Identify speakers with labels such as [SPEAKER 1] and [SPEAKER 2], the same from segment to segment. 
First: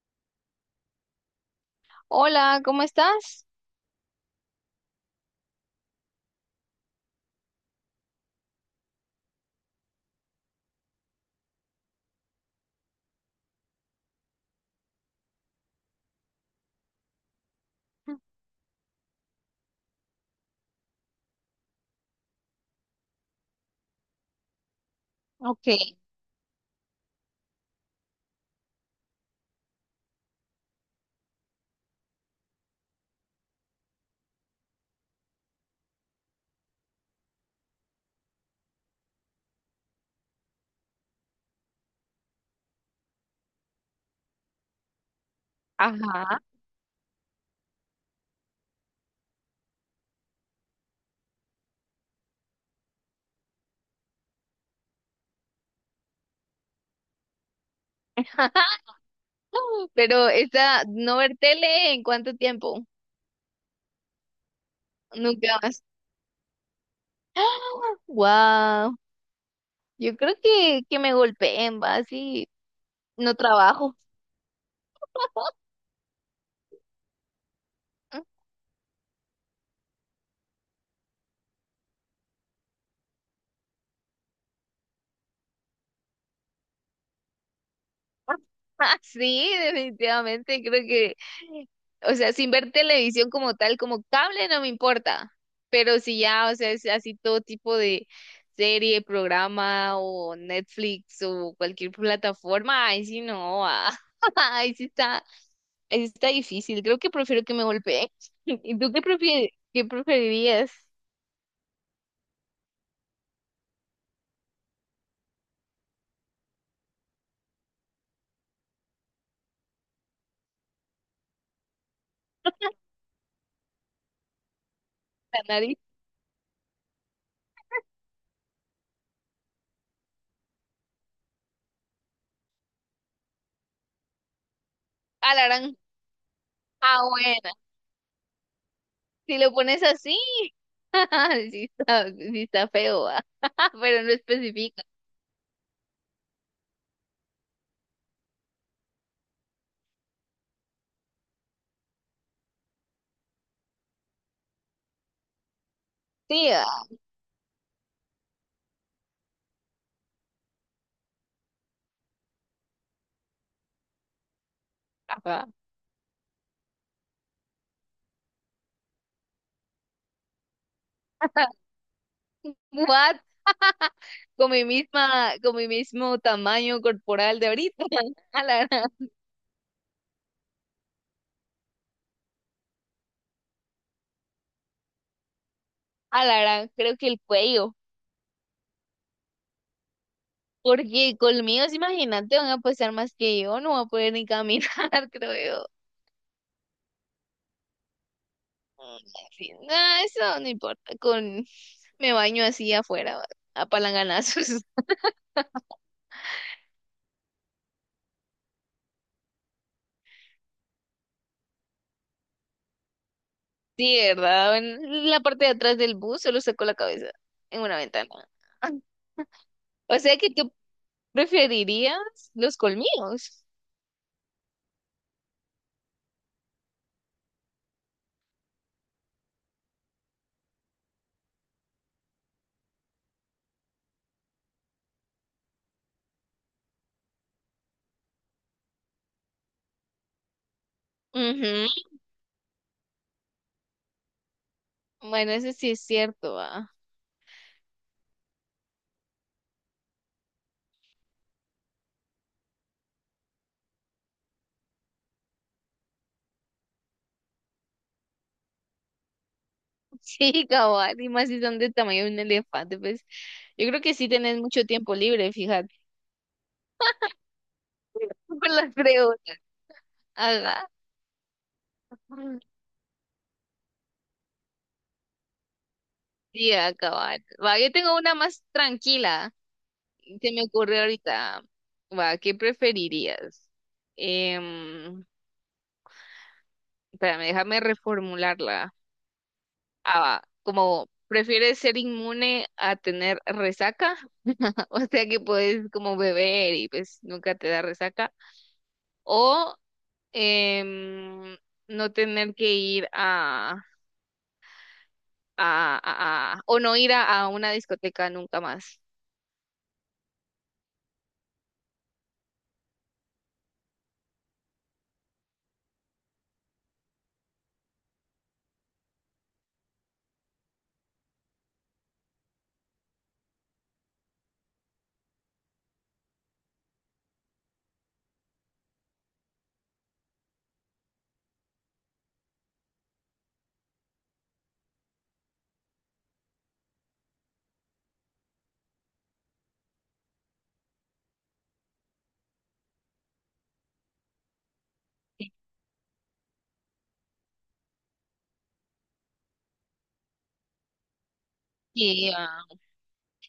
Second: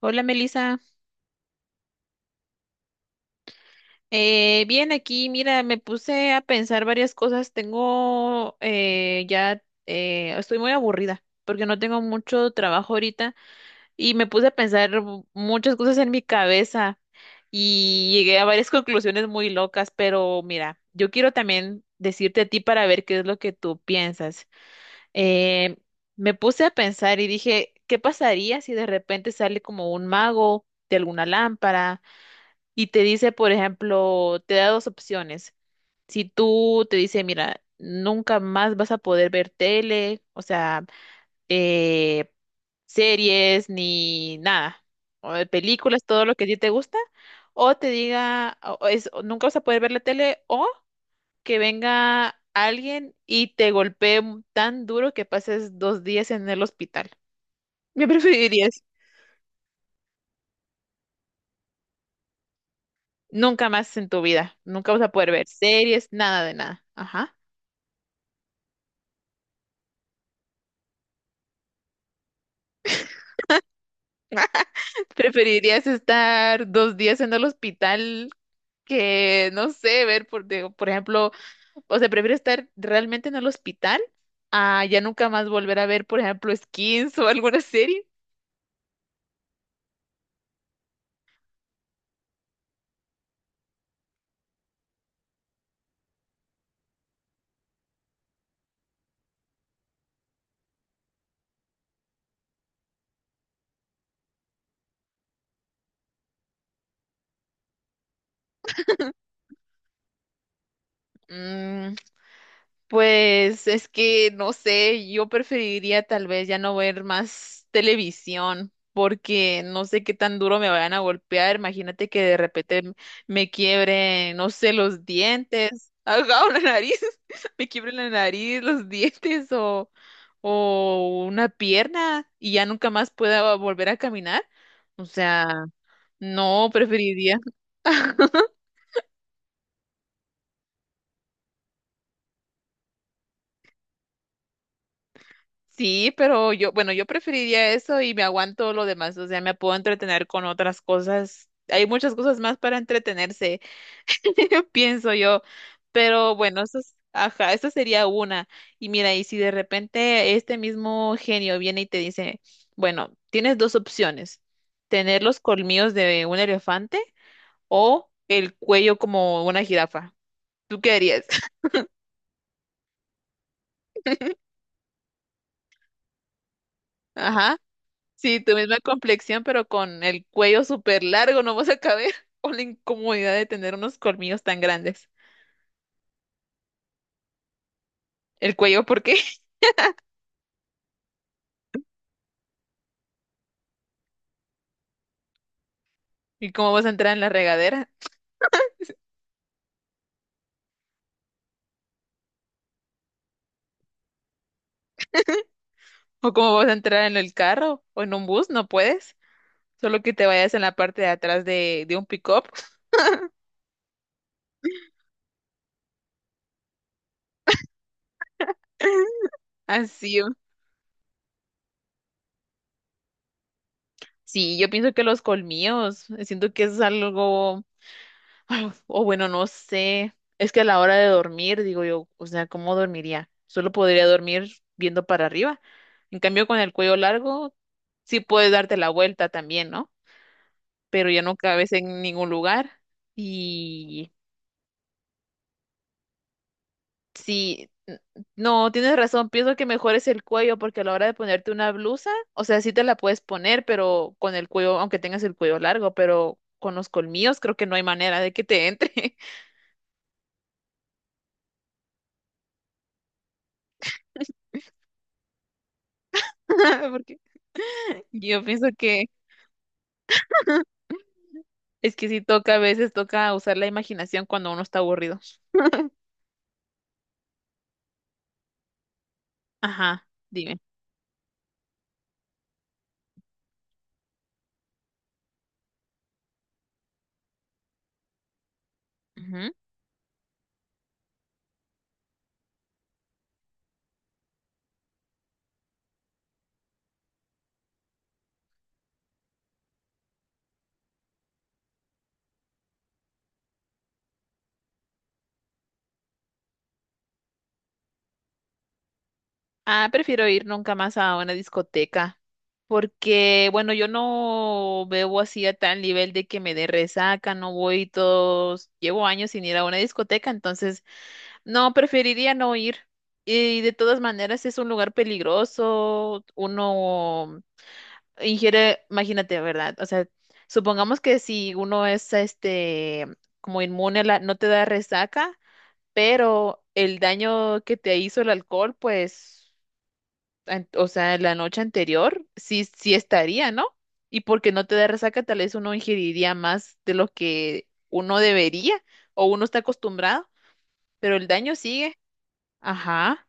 [SPEAKER 1] Hola Melissa.
[SPEAKER 2] Hola, ¿cómo estás?
[SPEAKER 1] Bien aquí, mira, me puse a pensar varias cosas, estoy muy aburrida porque no tengo mucho trabajo ahorita y me puse a pensar muchas cosas en mi cabeza y llegué a varias conclusiones muy locas, pero mira, yo quiero también decirte a ti para ver qué es lo que tú piensas.
[SPEAKER 2] Ok.
[SPEAKER 1] Eh, Me puse a pensar y dije, ¿qué pasaría si de repente sale como un mago de alguna lámpara y te dice, por ejemplo, te da dos opciones? Si tú te dice, mira, nunca más vas a poder ver tele, o sea, eh, series ni nada, o de películas, todo lo
[SPEAKER 2] Ajá.
[SPEAKER 1] que a ti te gusta, o te diga, o nunca vas a poder ver la tele, o que venga alguien y te golpee tan duro que pases dos días en el hospital. ¿Me preferirías?
[SPEAKER 2] Pero esta, no ver tele ¿en cuánto tiempo?
[SPEAKER 1] Nunca más en tu vida, nunca vas a poder ver
[SPEAKER 2] Nunca más.
[SPEAKER 1] series, nada de nada. Ajá.
[SPEAKER 2] Wow, yo creo que, me golpeen, va, así no trabajo.
[SPEAKER 1] ¿Preferirías estar dos días en el hospital que, no sé, ver, por ejemplo, o sea, prefiero estar realmente en el hospital a ya nunca más volver a ver, por ejemplo, Skins o alguna serie?
[SPEAKER 2] Sí, definitivamente, creo que, o sea, sin ver televisión como tal, como cable no me importa, pero si ya, o sea, es así todo tipo de serie, programa o Netflix o cualquier plataforma, ahí sí no, ah, ahí sí está, ahí sí está difícil, creo que prefiero que me golpeen. ¿Y tú qué prefie qué preferirías?
[SPEAKER 1] Mm, pues es que no sé, yo preferiría tal vez ya no ver más televisión porque no sé qué tan duro me vayan a golpear. Imagínate que de repente me quiebre, no sé, los
[SPEAKER 2] La nariz.
[SPEAKER 1] dientes, ajá, o la nariz, me quiebre la nariz, los dientes o una pierna y ya nunca más pueda volver a caminar. O sea,
[SPEAKER 2] Alarán.
[SPEAKER 1] no
[SPEAKER 2] Ah,
[SPEAKER 1] preferiría.
[SPEAKER 2] bueno, si lo pones así. Sí está feo, ah. Pero no especifica.
[SPEAKER 1] Sí, pero yo, bueno, yo preferiría eso y me aguanto lo demás, o sea, me puedo entretener con otras cosas. Hay muchas cosas más para entretenerse, pienso yo. Pero
[SPEAKER 2] Sí,
[SPEAKER 1] bueno, eso
[SPEAKER 2] ah,
[SPEAKER 1] es, ajá, eso sería una. Y mira, y si de repente este mismo genio viene y te dice, bueno, tienes dos opciones, tener los
[SPEAKER 2] ah.
[SPEAKER 1] colmillos de un elefante o el cuello como una jirafa. ¿Tú qué harías?
[SPEAKER 2] What? Con mi misma, con mi mismo tamaño corporal de
[SPEAKER 1] Ajá.
[SPEAKER 2] ahorita.
[SPEAKER 1] Sí,
[SPEAKER 2] A
[SPEAKER 1] tu
[SPEAKER 2] la,
[SPEAKER 1] misma complexión, pero con el cuello súper largo, no vas a caber. O la incomodidad de tener unos colmillos tan grandes.
[SPEAKER 2] a la gran, creo que el cuello.
[SPEAKER 1] ¿El cuello por qué?
[SPEAKER 2] Porque conmigo, imagínate, van a pasar más que yo, no voy a poder ni caminar, creo yo.
[SPEAKER 1] ¿Y cómo vas a entrar en la regadera?
[SPEAKER 2] Mm, en fin, nah, eso no importa. Con Me baño así afuera, va, a palanganazos.
[SPEAKER 1] ¿O cómo vas a entrar en el carro? ¿O en un bus? No puedes. Solo que te vayas en la parte de atrás de un pick-up.
[SPEAKER 2] Sí, ¿verdad? En la parte de atrás del bus solo saco la cabeza en una ventana. O sea
[SPEAKER 1] Así.
[SPEAKER 2] que tú preferirías los colmillos.
[SPEAKER 1] Sí, yo pienso que los colmillos, siento que es algo. O bueno, no sé. Es que a la hora de dormir, digo yo, o sea, ¿cómo dormiría? Solo podría dormir viendo para arriba. En cambio, con el cuello largo, sí puedes darte la vuelta también, ¿no? Pero ya no
[SPEAKER 2] Ujú.
[SPEAKER 1] cabes en ningún lugar. Y
[SPEAKER 2] Bueno, eso sí es cierto, ah.
[SPEAKER 1] sí, no, tienes razón. Pienso que mejor es el cuello, porque a la hora de ponerte una blusa, o sea, sí te la puedes poner, pero con el cuello, aunque tengas el cuello largo, pero con los colmillos creo que no hay manera de que te entre.
[SPEAKER 2] Sí, cabal, y más si son de tamaño de un elefante, pues yo creo que sí tenés mucho tiempo libre, fíjate.
[SPEAKER 1] Porque yo
[SPEAKER 2] Por
[SPEAKER 1] pienso
[SPEAKER 2] las
[SPEAKER 1] que
[SPEAKER 2] preguntas. Ajá.
[SPEAKER 1] es que sí toca, a veces toca usar la imaginación cuando uno está aburrido.
[SPEAKER 2] Sí, ah, cabal. Va, yo tengo una más tranquila.
[SPEAKER 1] Ajá,
[SPEAKER 2] Se me
[SPEAKER 1] dime.
[SPEAKER 2] ocurre ahorita. Va, ¿qué preferirías? Em, espérame, déjame reformularla.
[SPEAKER 1] Ujú.
[SPEAKER 2] A, como prefieres ser inmune a tener resaca, o sea que puedes como beber y pues nunca te da resaca, o em, no tener que ir a, o no ir a una discoteca nunca más.
[SPEAKER 1] Ah, prefiero ir nunca más a una discoteca. Porque, bueno, yo no bebo así a tal nivel de que me dé resaca, no voy todos, llevo años sin ir a una discoteca, entonces no, preferiría no ir. Y de todas maneras es un lugar peligroso, uno ingiere, imagínate, ¿verdad? O sea, supongamos que si uno es este como inmune a la, no te da resaca, pero el daño que te hizo el alcohol, pues, o sea, la noche anterior, sí, sí estaría, ¿no? Y porque no te da resaca, tal vez uno ingeriría más de lo que uno debería o uno está acostumbrado, pero el daño sigue.
[SPEAKER 2] Sí, ah,
[SPEAKER 1] Ajá.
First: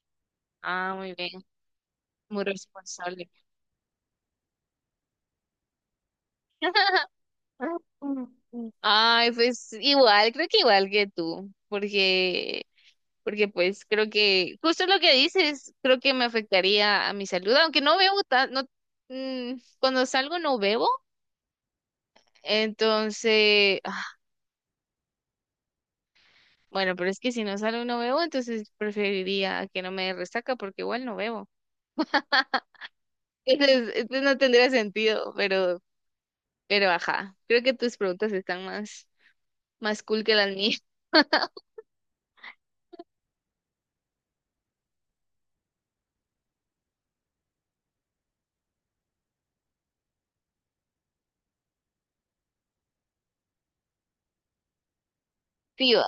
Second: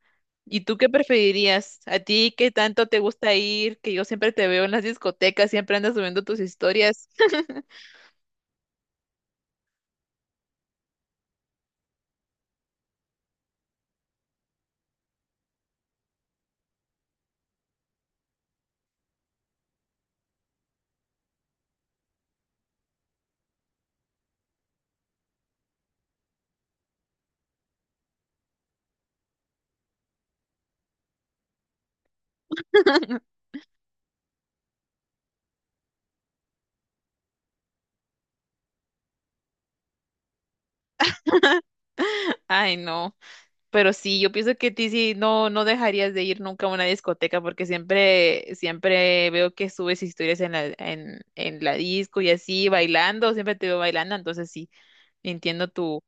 [SPEAKER 1] ¿Y tú qué
[SPEAKER 2] ah, muy bien,
[SPEAKER 1] preferirías? ¿A ti
[SPEAKER 2] muy
[SPEAKER 1] qué tanto te
[SPEAKER 2] responsable.
[SPEAKER 1] gusta ir? Que yo siempre te veo en las discotecas, siempre andas subiendo tus historias.
[SPEAKER 2] Ay, pues igual, creo que igual que tú, porque pues creo que justo lo que dices, creo que me afectaría a mi salud, aunque no bebo tan, no, mm, cuando salgo no bebo, entonces, ah, bueno, pero es que si no salgo y no bebo, entonces preferiría que no me dé resaca porque igual no bebo. Entonces no tendría sentido, pero ajá, creo que tus preguntas están más, más cool que las mías.
[SPEAKER 1] Ay, no. Pero sí, yo pienso que a ti sí no, no dejarías de ir nunca a una discoteca porque siempre, siempre veo que subes historias en la, en la disco y así, bailando, siempre te veo bailando, entonces sí, entiendo
[SPEAKER 2] Sí,
[SPEAKER 1] tu,
[SPEAKER 2] va.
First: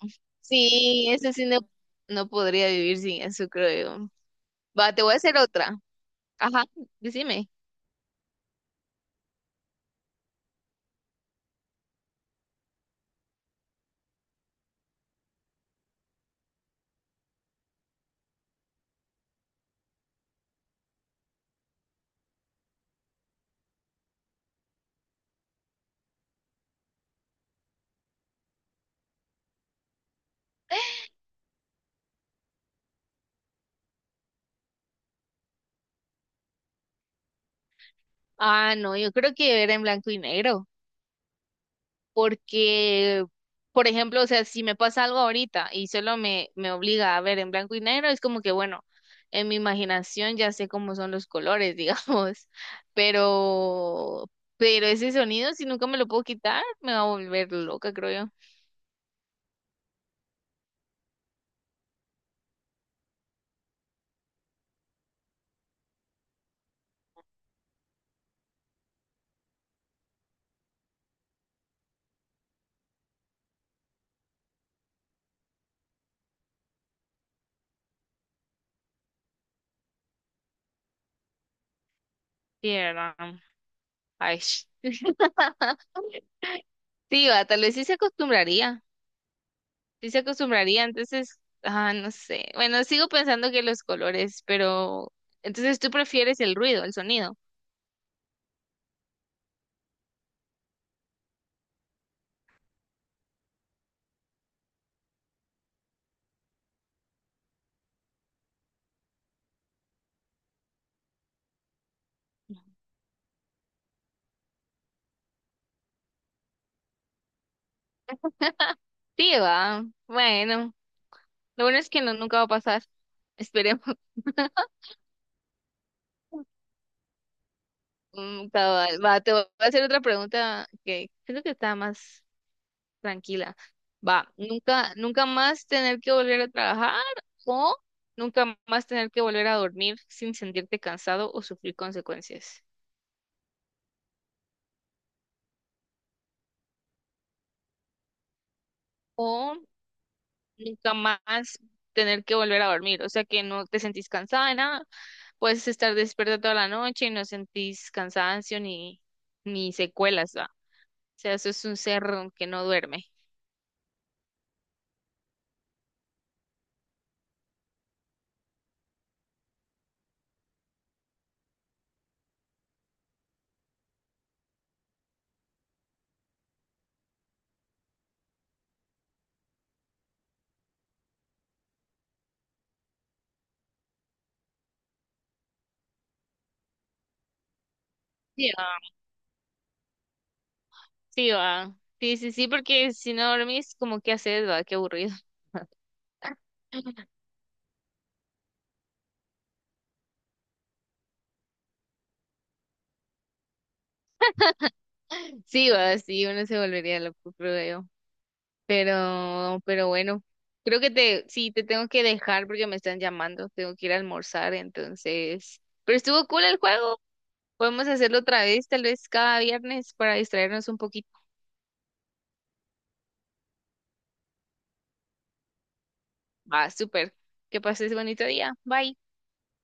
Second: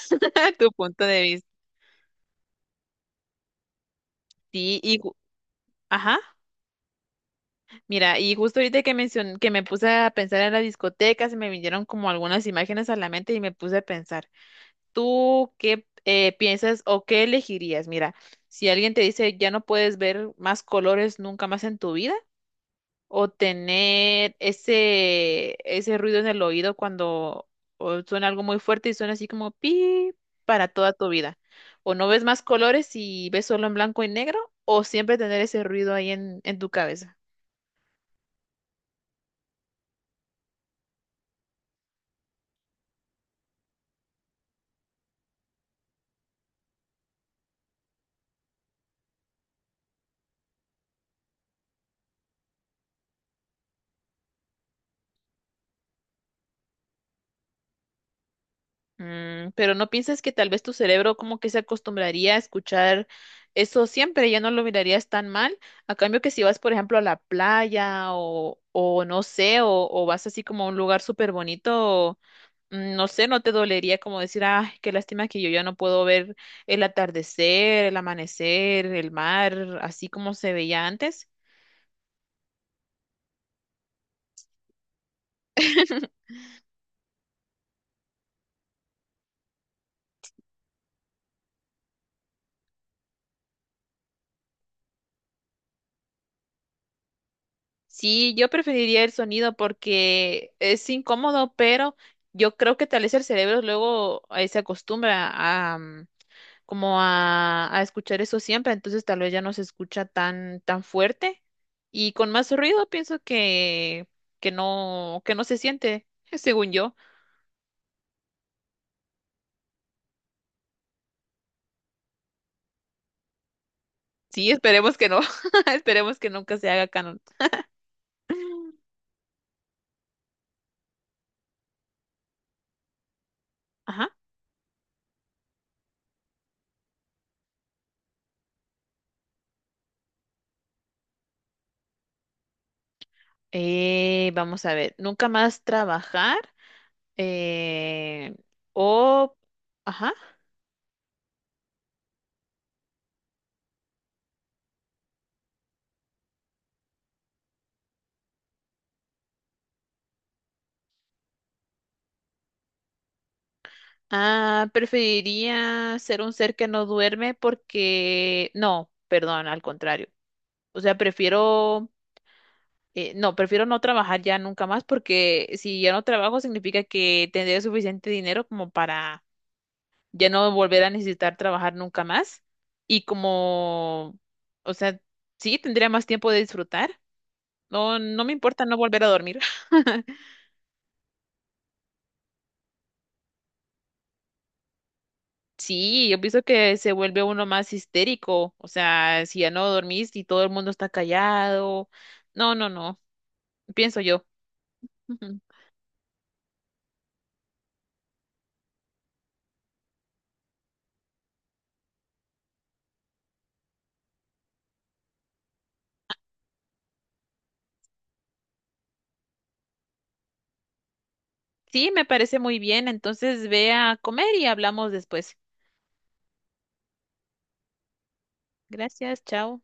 [SPEAKER 1] tu punto
[SPEAKER 2] Sí,
[SPEAKER 1] de
[SPEAKER 2] eso sí
[SPEAKER 1] vista.
[SPEAKER 2] no, no podría vivir sin eso, creo yo.
[SPEAKER 1] Sí,
[SPEAKER 2] Va, te voy a hacer otra.
[SPEAKER 1] ajá.
[SPEAKER 2] Ajá, decime.
[SPEAKER 1] Mira, y justo ahorita que que me puse a pensar en la discoteca se me vinieron como algunas imágenes a la mente y me puse a pensar, ¿tú qué piensas o qué elegirías? Mira, si alguien te dice ya no puedes ver más colores nunca más en tu vida, o tener ese, ese ruido en el oído cuando o suena algo muy fuerte y suena así como pi para toda tu vida, o no ves más colores y ves solo en blanco y negro, o siempre tener ese ruido ahí en tu cabeza.
[SPEAKER 2] Ah, no, yo creo que era en blanco y negro, porque, por ejemplo, o sea, si me pasa algo ahorita y solo me, me obliga a ver en blanco y negro, es como que, bueno, en mi imaginación ya sé cómo son los colores, digamos, pero, pero ese sonido, si nunca me lo puedo quitar, me va a volver loca, creo yo.
[SPEAKER 1] Mm, pero no piensas que tal vez tu cerebro como que se acostumbraría a escuchar eso siempre, ya no lo mirarías tan mal. A cambio que si vas, por ejemplo, a la playa o no sé, o vas así como a un lugar súper bonito, mm, no sé, no te dolería como decir, ay, qué lástima que yo ya no puedo ver el atardecer, el amanecer, el mar, así como se veía antes.
[SPEAKER 2] Sí, ¿verdad? Ay, sí, va, tal vez sí se acostumbraría. Sí se acostumbraría, entonces, ah, no sé. Bueno, sigo pensando que los colores, pero entonces tú prefieres el ruido, el sonido.
[SPEAKER 1] Sí, yo preferiría el sonido porque es incómodo, pero yo creo que tal vez el cerebro luego se acostumbra a mm, como a escuchar eso siempre, entonces tal vez ya no se escucha tan fuerte y con más ruido pienso que que no se siente, según yo.
[SPEAKER 2] Sí, va. Bueno, lo bueno es que no, nunca va a pasar. Esperemos.
[SPEAKER 1] Sí, esperemos que no, esperemos que nunca se haga canon.
[SPEAKER 2] Mm, cabal. Va, te voy a hacer otra pregunta que creo que está más tranquila.
[SPEAKER 1] Ajá.
[SPEAKER 2] Va, nunca más tener que volver a trabajar o nunca más tener que volver a dormir sin sentirte cansado o sufrir consecuencias.
[SPEAKER 1] Vamos a ver, nunca más trabajar eh, o
[SPEAKER 2] O
[SPEAKER 1] ajá.
[SPEAKER 2] nunca más tener que volver a dormir, o sea que no te sentís cansada de nada, puedes estar despierta toda la noche y no sentís cansancio ni, ni secuelas, ¿va? O sea, eso es un cerro que no duerme.
[SPEAKER 1] Ah, preferiría ser un ser que no duerme porque, no, perdón, al contrario. O sea, no, prefiero no trabajar ya nunca más porque si ya no trabajo significa que tendré suficiente dinero como para ya no volver a necesitar trabajar nunca más. Y como, o sea, sí, tendría más tiempo de disfrutar. No, no me
[SPEAKER 2] Sí,
[SPEAKER 1] importa no
[SPEAKER 2] va.
[SPEAKER 1] volver a dormir.
[SPEAKER 2] Sí, va. Sí, sí, sí, porque si no dormís, como qué haces, va, qué aburrido.
[SPEAKER 1] Sí, yo pienso que se vuelve uno más histérico, o sea, si ya no dormís y todo el mundo está callado. No, no, no, pienso yo. Ujú.
[SPEAKER 2] Sí, va, sí, uno se volvería loco, creo yo. Pero bueno, creo que te, sí, te tengo que dejar porque me están llamando, tengo que ir a almorzar, entonces. Pero estuvo cool el juego. Podemos hacerlo otra vez, tal vez cada viernes, para distraernos un poquito.
[SPEAKER 1] Sí, me parece muy bien, entonces ve a comer y hablamos después.
[SPEAKER 2] Va, súper. Que pases bonito día. Bye.
[SPEAKER 1] Gracias, chao.